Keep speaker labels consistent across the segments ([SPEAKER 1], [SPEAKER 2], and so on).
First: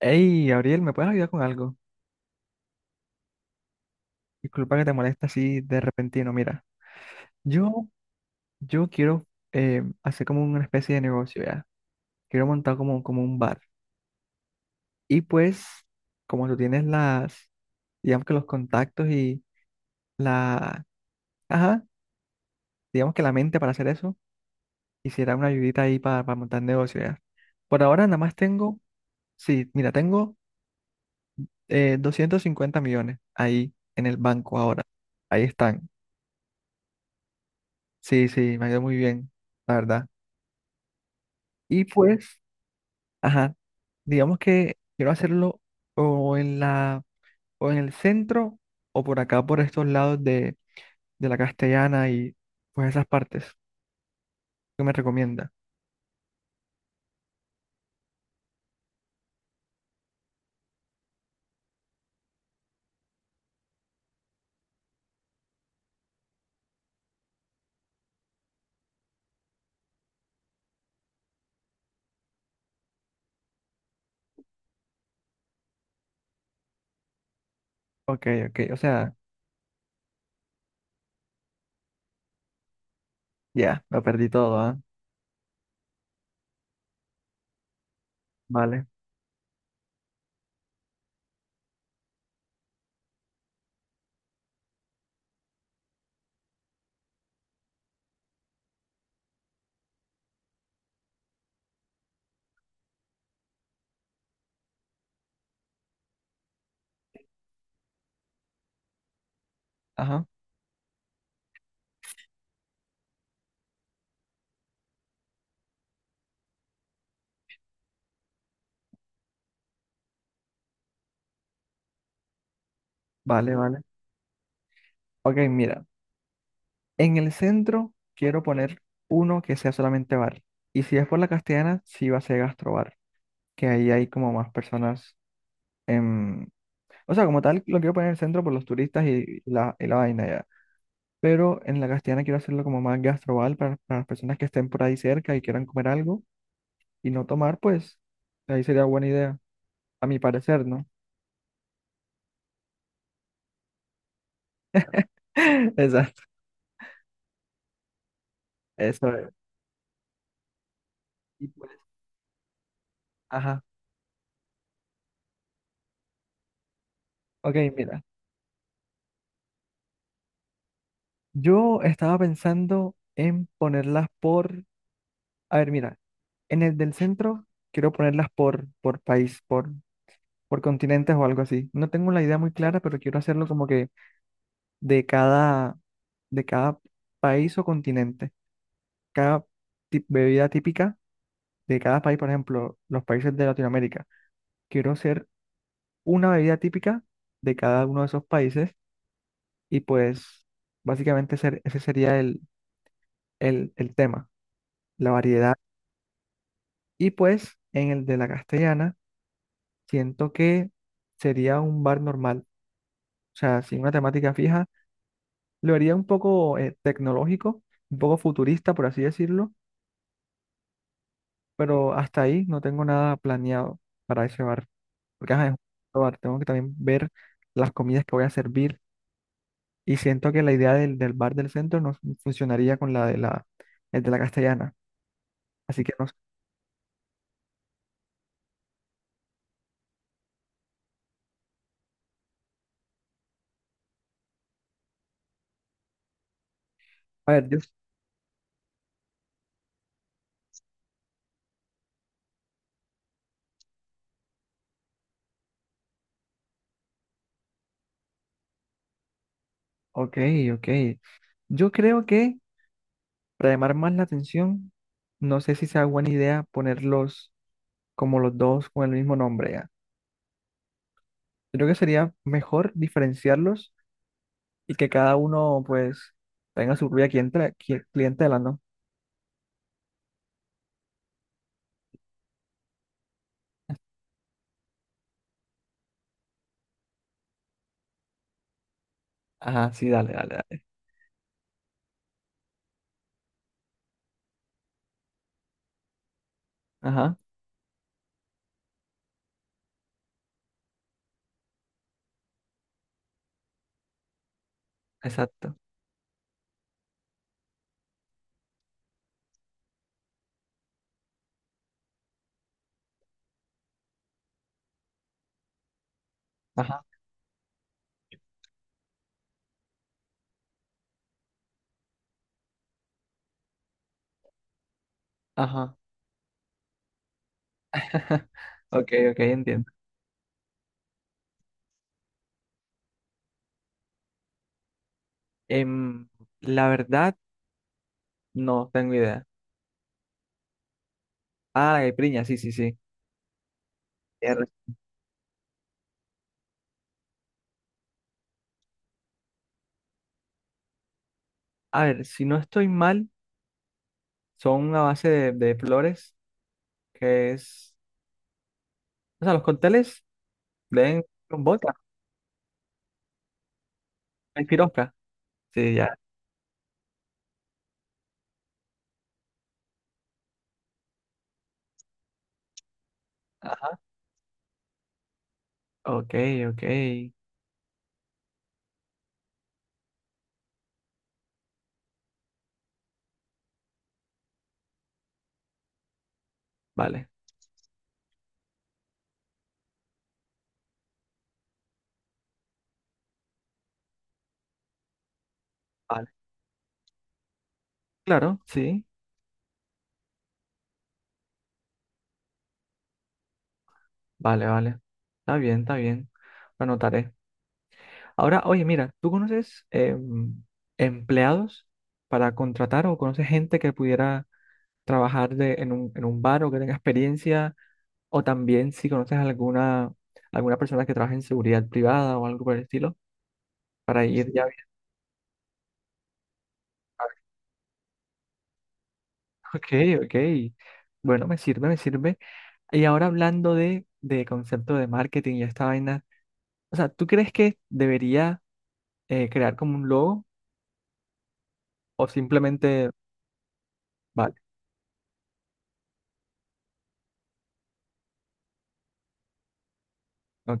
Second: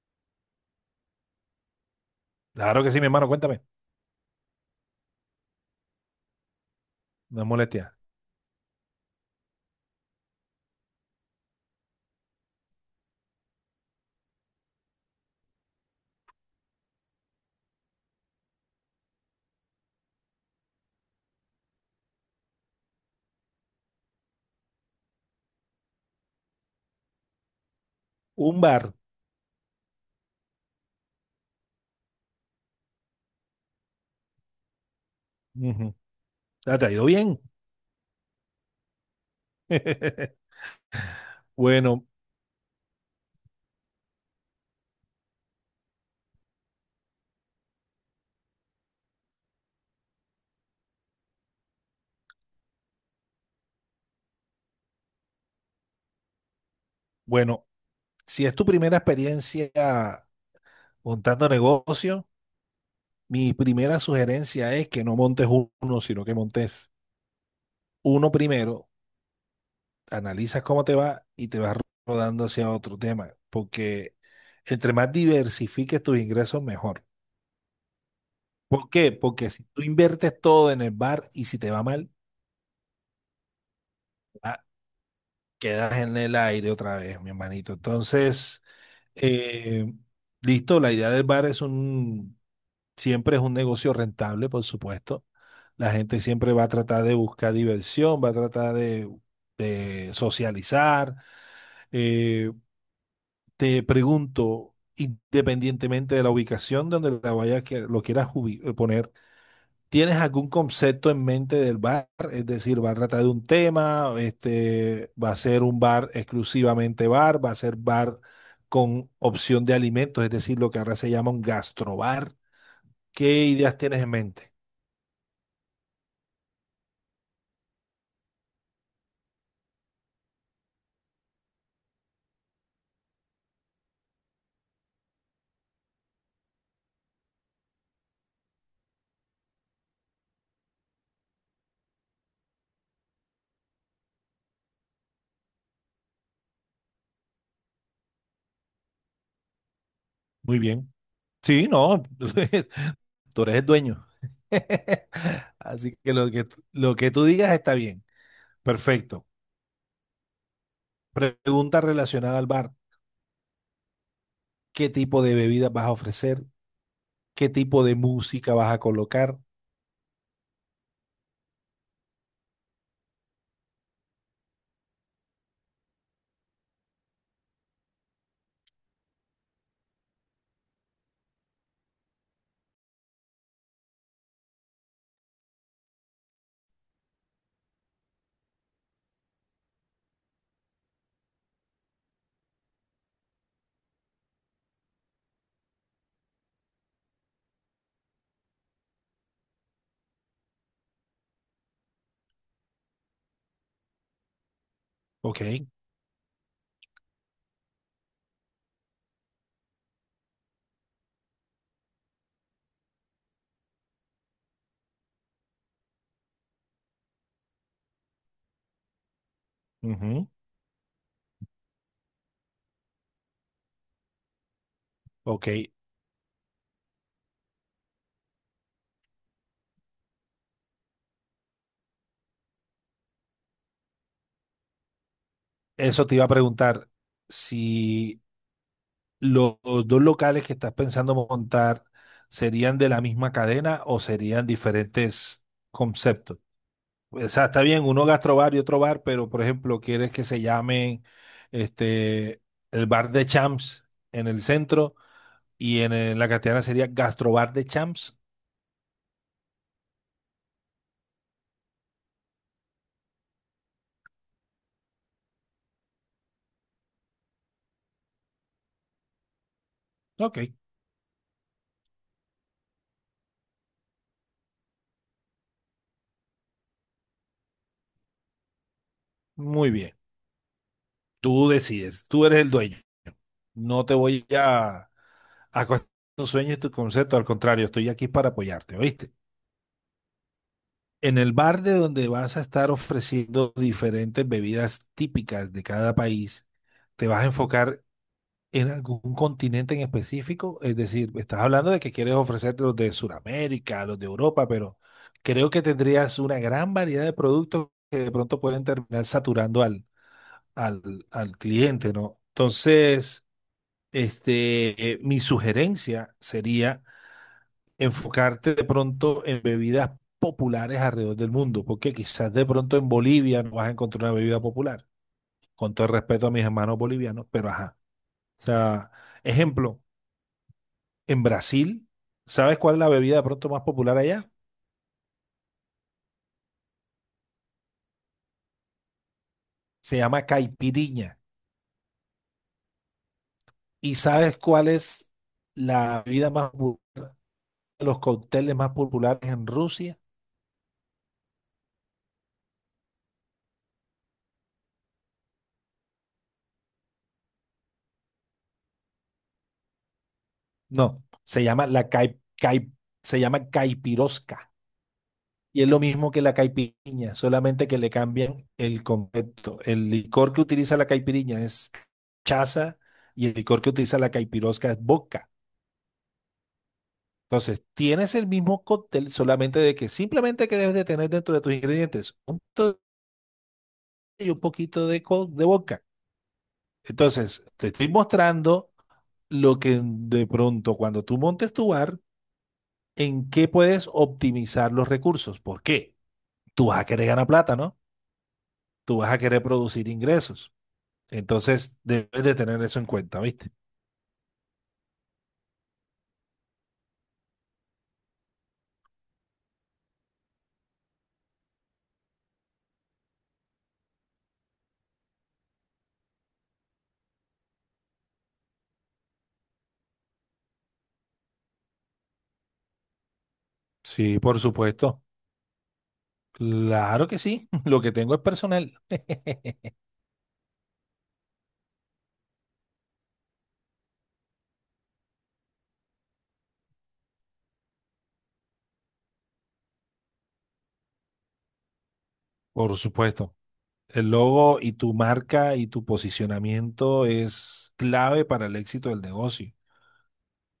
[SPEAKER 1] Hey, Gabriel, ¿me puedes ayudar con algo?
[SPEAKER 2] Claro que sí, mi hermano, cuéntame.
[SPEAKER 1] Disculpa que te moleste así de repentino. Mira,
[SPEAKER 2] No es
[SPEAKER 1] yo,
[SPEAKER 2] molestia.
[SPEAKER 1] yo quiero hacer como una especie de negocio, ¿ya? Quiero montar como un bar. Y pues, como tú tienes las, digamos que los contactos y la, ajá, digamos que la mente para hacer eso, quisiera una ayudita ahí para montar negocio, ¿ya? Por ahora nada más
[SPEAKER 2] Un
[SPEAKER 1] tengo,
[SPEAKER 2] bar.
[SPEAKER 1] sí, mira, tengo 250 millones ahí en el banco ahora. Ahí están.
[SPEAKER 2] Ujú. Ah, ¿te ha ido bien?
[SPEAKER 1] Sí, sí, me ha ido muy bien, la verdad. Y
[SPEAKER 2] Bueno,
[SPEAKER 1] pues, ajá, digamos que quiero hacerlo o en la, o en el centro o por acá, por estos lados de la Castellana y pues esas partes. ¿Qué me recomienda?
[SPEAKER 2] bueno, si es tu primera experiencia montando negocio, mi primera sugerencia es que no montes uno, sino que montes uno primero, analizas cómo te va y te vas rodando hacia otro tema, porque entre más diversifiques tus ingresos, mejor.
[SPEAKER 1] Ok, ok, o
[SPEAKER 2] ¿Por qué?
[SPEAKER 1] sea,
[SPEAKER 2] Porque si tú inviertes todo en el bar y si te va mal,
[SPEAKER 1] ya, lo perdí todo,
[SPEAKER 2] va
[SPEAKER 1] ¿ah?
[SPEAKER 2] quedas en el aire otra vez, mi hermanito. Entonces,
[SPEAKER 1] Vale,
[SPEAKER 2] eh, listo, la idea del bar es un, siempre es un negocio rentable, por supuesto. La gente siempre va a tratar de buscar diversión, va a tratar de socializar. Eh, te pregunto, independientemente de la ubicación donde la vayas que lo quieras poner, ¿tienes
[SPEAKER 1] ajá,
[SPEAKER 2] algún concepto en mente del bar? Es decir, ¿va a tratar de un tema? Este, ¿va a ser un bar exclusivamente bar? ¿Va a ser bar con opción de alimentos? Es decir, lo que ahora se llama un gastrobar. ¿Qué
[SPEAKER 1] vale,
[SPEAKER 2] ideas
[SPEAKER 1] vale.
[SPEAKER 2] tienes en mente?
[SPEAKER 1] Ok, mira, en el centro quiero poner uno que sea solamente bar. Y si es por la Castellana, sí va a ser gastrobar, que ahí hay como más personas en... O sea, como tal, lo quiero poner en el centro por los turistas y la vaina ya. Pero en la Castellana quiero hacerlo como más gastroval para las personas que estén por ahí cerca y quieran comer algo y no tomar, pues ahí sería buena idea, a mi
[SPEAKER 2] Muy
[SPEAKER 1] parecer, ¿no?
[SPEAKER 2] bien. Sí, no, tú eres el dueño. Así que
[SPEAKER 1] Exacto,
[SPEAKER 2] lo que tú digas está bien.
[SPEAKER 1] eso
[SPEAKER 2] Perfecto.
[SPEAKER 1] es. Y pues,
[SPEAKER 2] Pregunta relacionada al bar.
[SPEAKER 1] ajá,
[SPEAKER 2] ¿Qué tipo de bebidas vas a ofrecer? ¿Qué
[SPEAKER 1] ok,
[SPEAKER 2] tipo de
[SPEAKER 1] mira,
[SPEAKER 2] música vas a colocar?
[SPEAKER 1] yo estaba pensando en ponerlas por, a ver, mira, en el del centro quiero ponerlas por país, por continentes o algo así. No tengo la idea muy clara, pero quiero hacerlo como que de cada, de cada país o continente, cada bebida típica de cada país, por ejemplo, los países de Latinoamérica. Quiero hacer una bebida típica de cada uno de esos países y pues básicamente ese sería el tema, la
[SPEAKER 2] Ok.
[SPEAKER 1] variedad. Y pues en el de la Castellana, siento que sería un bar normal, o sea, sin una temática fija. Lo haría un poco tecnológico, un poco futurista, por así decirlo,
[SPEAKER 2] Ujú.
[SPEAKER 1] pero hasta ahí no tengo nada planeado para ese bar, porque ajá,
[SPEAKER 2] Ok,
[SPEAKER 1] es un bar, tengo que también ver las comidas que voy a servir. Y siento que la idea del bar del centro no funcionaría con la de la, el de la Castellana. Así que no
[SPEAKER 2] eso
[SPEAKER 1] sé.
[SPEAKER 2] te iba a preguntar, si los dos locales que estás pensando montar serían de la misma cadena o serían diferentes conceptos. O
[SPEAKER 1] A
[SPEAKER 2] sea,
[SPEAKER 1] ver, yo.
[SPEAKER 2] está bien, uno gastrobar y otro bar, pero por ejemplo, quieres que se llamen este, el bar de Champs en el centro y en, la Castellana sería gastrobar de Champs.
[SPEAKER 1] Ok, ok. Yo creo que para llamar más la atención, no sé si sea buena idea ponerlos como los dos con el mismo nombre ya.
[SPEAKER 2] Ok,
[SPEAKER 1] Creo que sería mejor diferenciarlos y que cada uno pues tenga su propia clientela, clientela, ¿no?
[SPEAKER 2] muy bien. Tú decides, tú eres el dueño. No te voy a cuestionar tus sueños y tus conceptos, al contrario, estoy aquí para apoyarte, ¿oíste?
[SPEAKER 1] Ajá, sí, dale, dale, dale.
[SPEAKER 2] En el bar de donde vas a estar ofreciendo diferentes bebidas típicas de cada país, te
[SPEAKER 1] Ajá,
[SPEAKER 2] vas a enfocar en algún continente en específico, es decir, estás hablando de que quieres ofrecerte los de Sudamérica, los de Europa, pero creo
[SPEAKER 1] exacto.
[SPEAKER 2] que tendrías una gran variedad de productos que de pronto pueden terminar saturando al cliente, ¿no? Entonces... Este, mi sugerencia sería
[SPEAKER 1] Ajá,
[SPEAKER 2] enfocarte de pronto en bebidas populares alrededor del mundo, porque quizás de pronto en Bolivia no vas a encontrar una bebida popular, con
[SPEAKER 1] ajá.
[SPEAKER 2] todo el respeto a mis hermanos bolivianos, pero ajá. O sea,
[SPEAKER 1] Ok, ok, entiendo.
[SPEAKER 2] ejemplo, en Brasil, ¿sabes cuál es la bebida de pronto más popular allá?
[SPEAKER 1] Em, la verdad, no tengo idea.
[SPEAKER 2] Se llama caipirinha.
[SPEAKER 1] Ah, la caipiriña, sí, sí, sí.
[SPEAKER 2] ¿Y sabes
[SPEAKER 1] R.
[SPEAKER 2] cuál es la bebida más popular, los cócteles más populares en Rusia?
[SPEAKER 1] A ver, si no estoy mal, son a base de flores que es... O sea, los cócteles
[SPEAKER 2] No,
[SPEAKER 1] ven
[SPEAKER 2] se
[SPEAKER 1] con
[SPEAKER 2] llama
[SPEAKER 1] vodka,
[SPEAKER 2] la se llama
[SPEAKER 1] hay
[SPEAKER 2] caipirosca.
[SPEAKER 1] pirosca.
[SPEAKER 2] Y es
[SPEAKER 1] Sí,
[SPEAKER 2] lo
[SPEAKER 1] ya.
[SPEAKER 2] mismo que la caipirinha, solamente que le cambian el concepto. El licor que utiliza la caipirinha es chaza y el licor que
[SPEAKER 1] Ajá.
[SPEAKER 2] utiliza la caipirosca es vodka.
[SPEAKER 1] Ok, ok.
[SPEAKER 2] Entonces, tienes el mismo cóctel, solamente de que simplemente que debes de tener dentro de tus ingredientes un poquito y un poquito de vodka.
[SPEAKER 1] Vale,
[SPEAKER 2] Entonces, te estoy mostrando lo que de pronto cuando tú montes tu bar, en qué puedes optimizar los recursos. ¿Por qué?
[SPEAKER 1] vale.
[SPEAKER 2] Tú vas a querer ganar plata, ¿no?
[SPEAKER 1] Claro, sí.
[SPEAKER 2] Tú vas a querer producir ingresos. Entonces, debes de tener eso en cuenta, ¿viste?
[SPEAKER 1] Vale, vale. Está bien, está bien. Lo anotaré. Ahora, oye, mira, ¿tú conoces empleados para contratar o conoces gente que pudiera trabajar de, en un bar o que tenga experiencia? O también si conoces alguna, alguna persona que trabaje en seguridad privada o algo por el estilo, para
[SPEAKER 2] Sí,
[SPEAKER 1] ir
[SPEAKER 2] por
[SPEAKER 1] ya. Bien.
[SPEAKER 2] supuesto. Claro que sí. Lo que tengo es personal.
[SPEAKER 1] Ok, ok. Bueno, me sirve, me sirve. Y ahora hablando de concepto de marketing y esta vaina, o sea, ¿tú crees que debería crear como un logo o
[SPEAKER 2] Por
[SPEAKER 1] simplemente,
[SPEAKER 2] supuesto. El
[SPEAKER 1] vale,
[SPEAKER 2] logo y tu marca y tu posicionamiento es clave para el éxito del negocio.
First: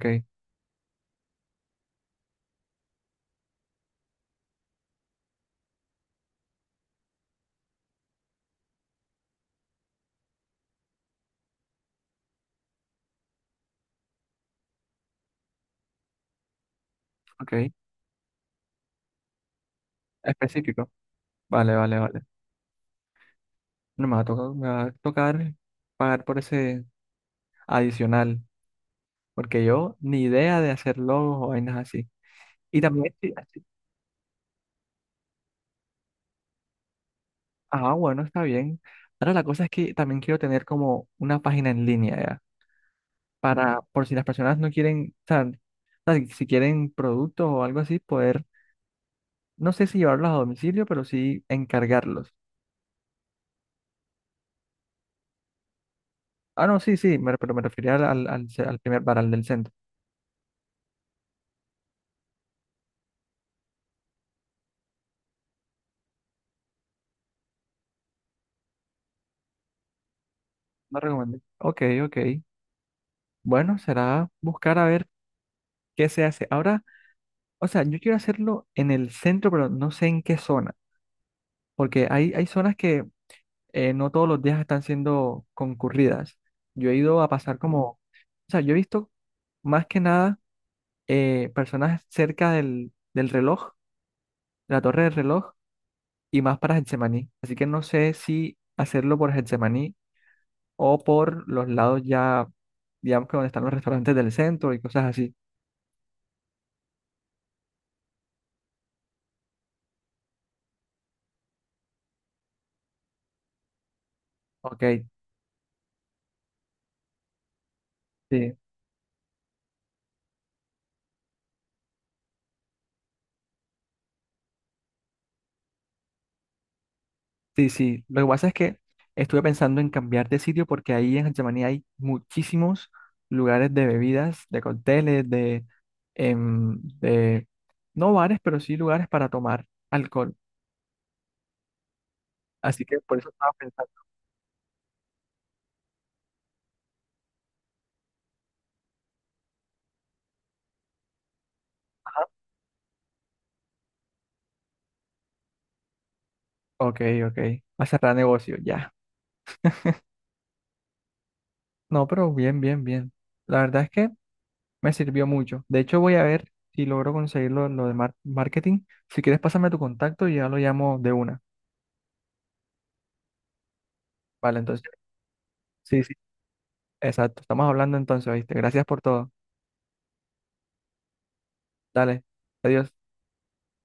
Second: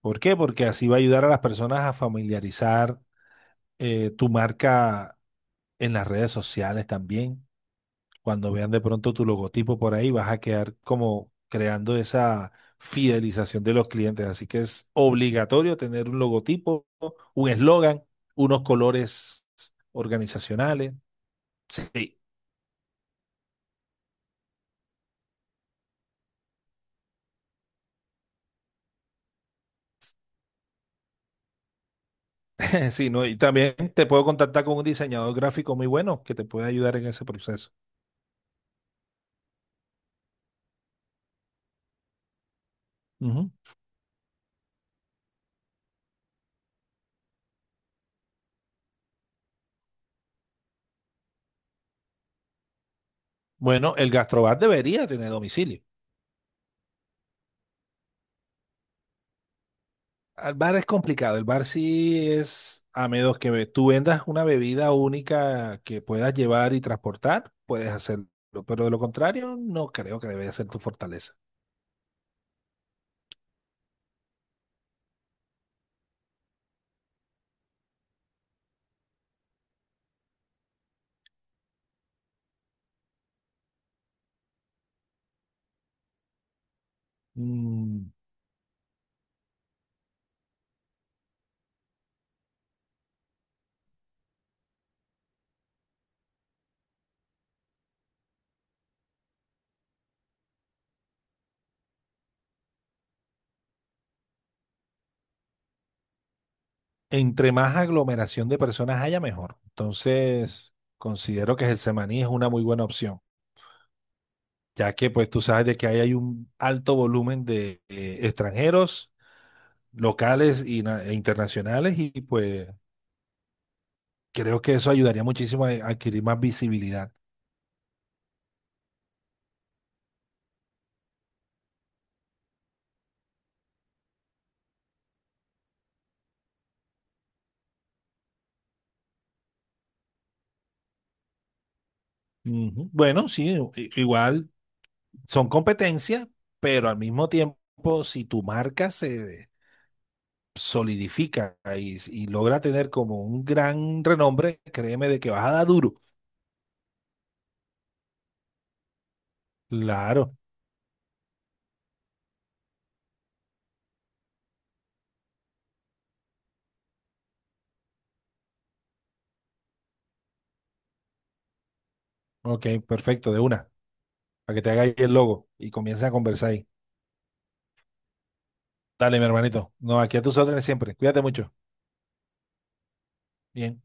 [SPEAKER 2] ¿Por qué? Porque así va a ayudar a las personas a familiarizar tu marca en las redes sociales también. Cuando vean de pronto tu logotipo por ahí, vas a quedar como creando esa fidelización de los clientes. Así que es obligatorio tener un logotipo, un
[SPEAKER 1] ok,
[SPEAKER 2] eslogan, unos colores
[SPEAKER 1] específico,
[SPEAKER 2] organizacionales.
[SPEAKER 1] vale, vale,
[SPEAKER 2] Sí,
[SPEAKER 1] vale. No me va a tocar, Me va a tocar pagar por ese adicional, porque yo ni idea de hacer logos o vainas así. Y
[SPEAKER 2] sí,
[SPEAKER 1] también,
[SPEAKER 2] ¿no?
[SPEAKER 1] sí,
[SPEAKER 2] Y también te puedo contactar con un diseñador gráfico muy bueno que te puede ayudar en ese proceso.
[SPEAKER 1] ah, bueno, está bien. Ahora la cosa es que también quiero tener como una página en línea ya,
[SPEAKER 2] Ujú.
[SPEAKER 1] para por si las personas no quieren, o sea, si quieren productos o algo así, poder, no sé si llevarlos a domicilio, pero sí encargarlos.
[SPEAKER 2] Bueno, el gastrobar debería tener domicilio.
[SPEAKER 1] Ah, no, sí, sí, pero me refería al al primer bar, del centro.
[SPEAKER 2] El bar es complicado. El bar sí es, a menos que tú vendas una bebida única que puedas llevar y transportar, puedes hacerlo. Pero de lo contrario, no creo que debería ser tu
[SPEAKER 1] No
[SPEAKER 2] fortaleza.
[SPEAKER 1] recomendé. Ok, ok. Bueno, será buscar a ver qué se hace. Ahora, o sea, yo quiero hacerlo en el centro, pero no sé en qué zona, porque hay zonas que no todos los días están siendo concurridas. Yo he ido a pasar como, o
[SPEAKER 2] Mm,
[SPEAKER 1] sea, yo he visto más que nada personas cerca del reloj, de la torre del reloj, y más para Getsemaní. Así que no sé si hacerlo por Getsemaní o por los lados ya, digamos que donde están los restaurantes del centro y cosas así.
[SPEAKER 2] entre más aglomeración de personas haya, mejor. Entonces, considero que el semaní es una muy buena opción, ya
[SPEAKER 1] Ok,
[SPEAKER 2] que pues tú sabes de que ahí hay un alto volumen de
[SPEAKER 1] sí.
[SPEAKER 2] extranjeros, locales y e internacionales y pues creo que eso ayudaría muchísimo a adquirir más visibilidad.
[SPEAKER 1] Sí, sí. Lo que pasa es que estuve pensando en cambiar de sitio porque ahí en Getsemaní hay muchísimos lugares de bebidas, de cócteles, de, em, de, no bares, pero sí lugares para tomar alcohol. Así
[SPEAKER 2] Ujú.
[SPEAKER 1] que por eso
[SPEAKER 2] Bueno,
[SPEAKER 1] estaba
[SPEAKER 2] sí,
[SPEAKER 1] pensando,
[SPEAKER 2] igual son competencias, pero al mismo tiempo, si tu marca se solidifica y logra tener como un gran renombre, créeme de que vas a dar duro.
[SPEAKER 1] ok, ok, va a cerrar negocio, ya.
[SPEAKER 2] Claro,
[SPEAKER 1] No, pero bien, bien, bien. La verdad es que me sirvió mucho. De hecho, voy a ver si logro conseguirlo lo de marketing. Si quieres, pásame tu contacto y ya lo llamo de una.
[SPEAKER 2] ok, perfecto, de una, para
[SPEAKER 1] Vale,
[SPEAKER 2] que te haga
[SPEAKER 1] entonces,
[SPEAKER 2] ahí el logo y
[SPEAKER 1] sí,
[SPEAKER 2] comiences a
[SPEAKER 1] sí,
[SPEAKER 2] conversar ahí.
[SPEAKER 1] exacto. Estamos hablando entonces, ¿viste? Gracias por
[SPEAKER 2] Dale, mi
[SPEAKER 1] todo.
[SPEAKER 2] hermanito. No, aquí a tus órdenes siempre. Cuídate mucho.
[SPEAKER 1] Dale, adiós.
[SPEAKER 2] Bien.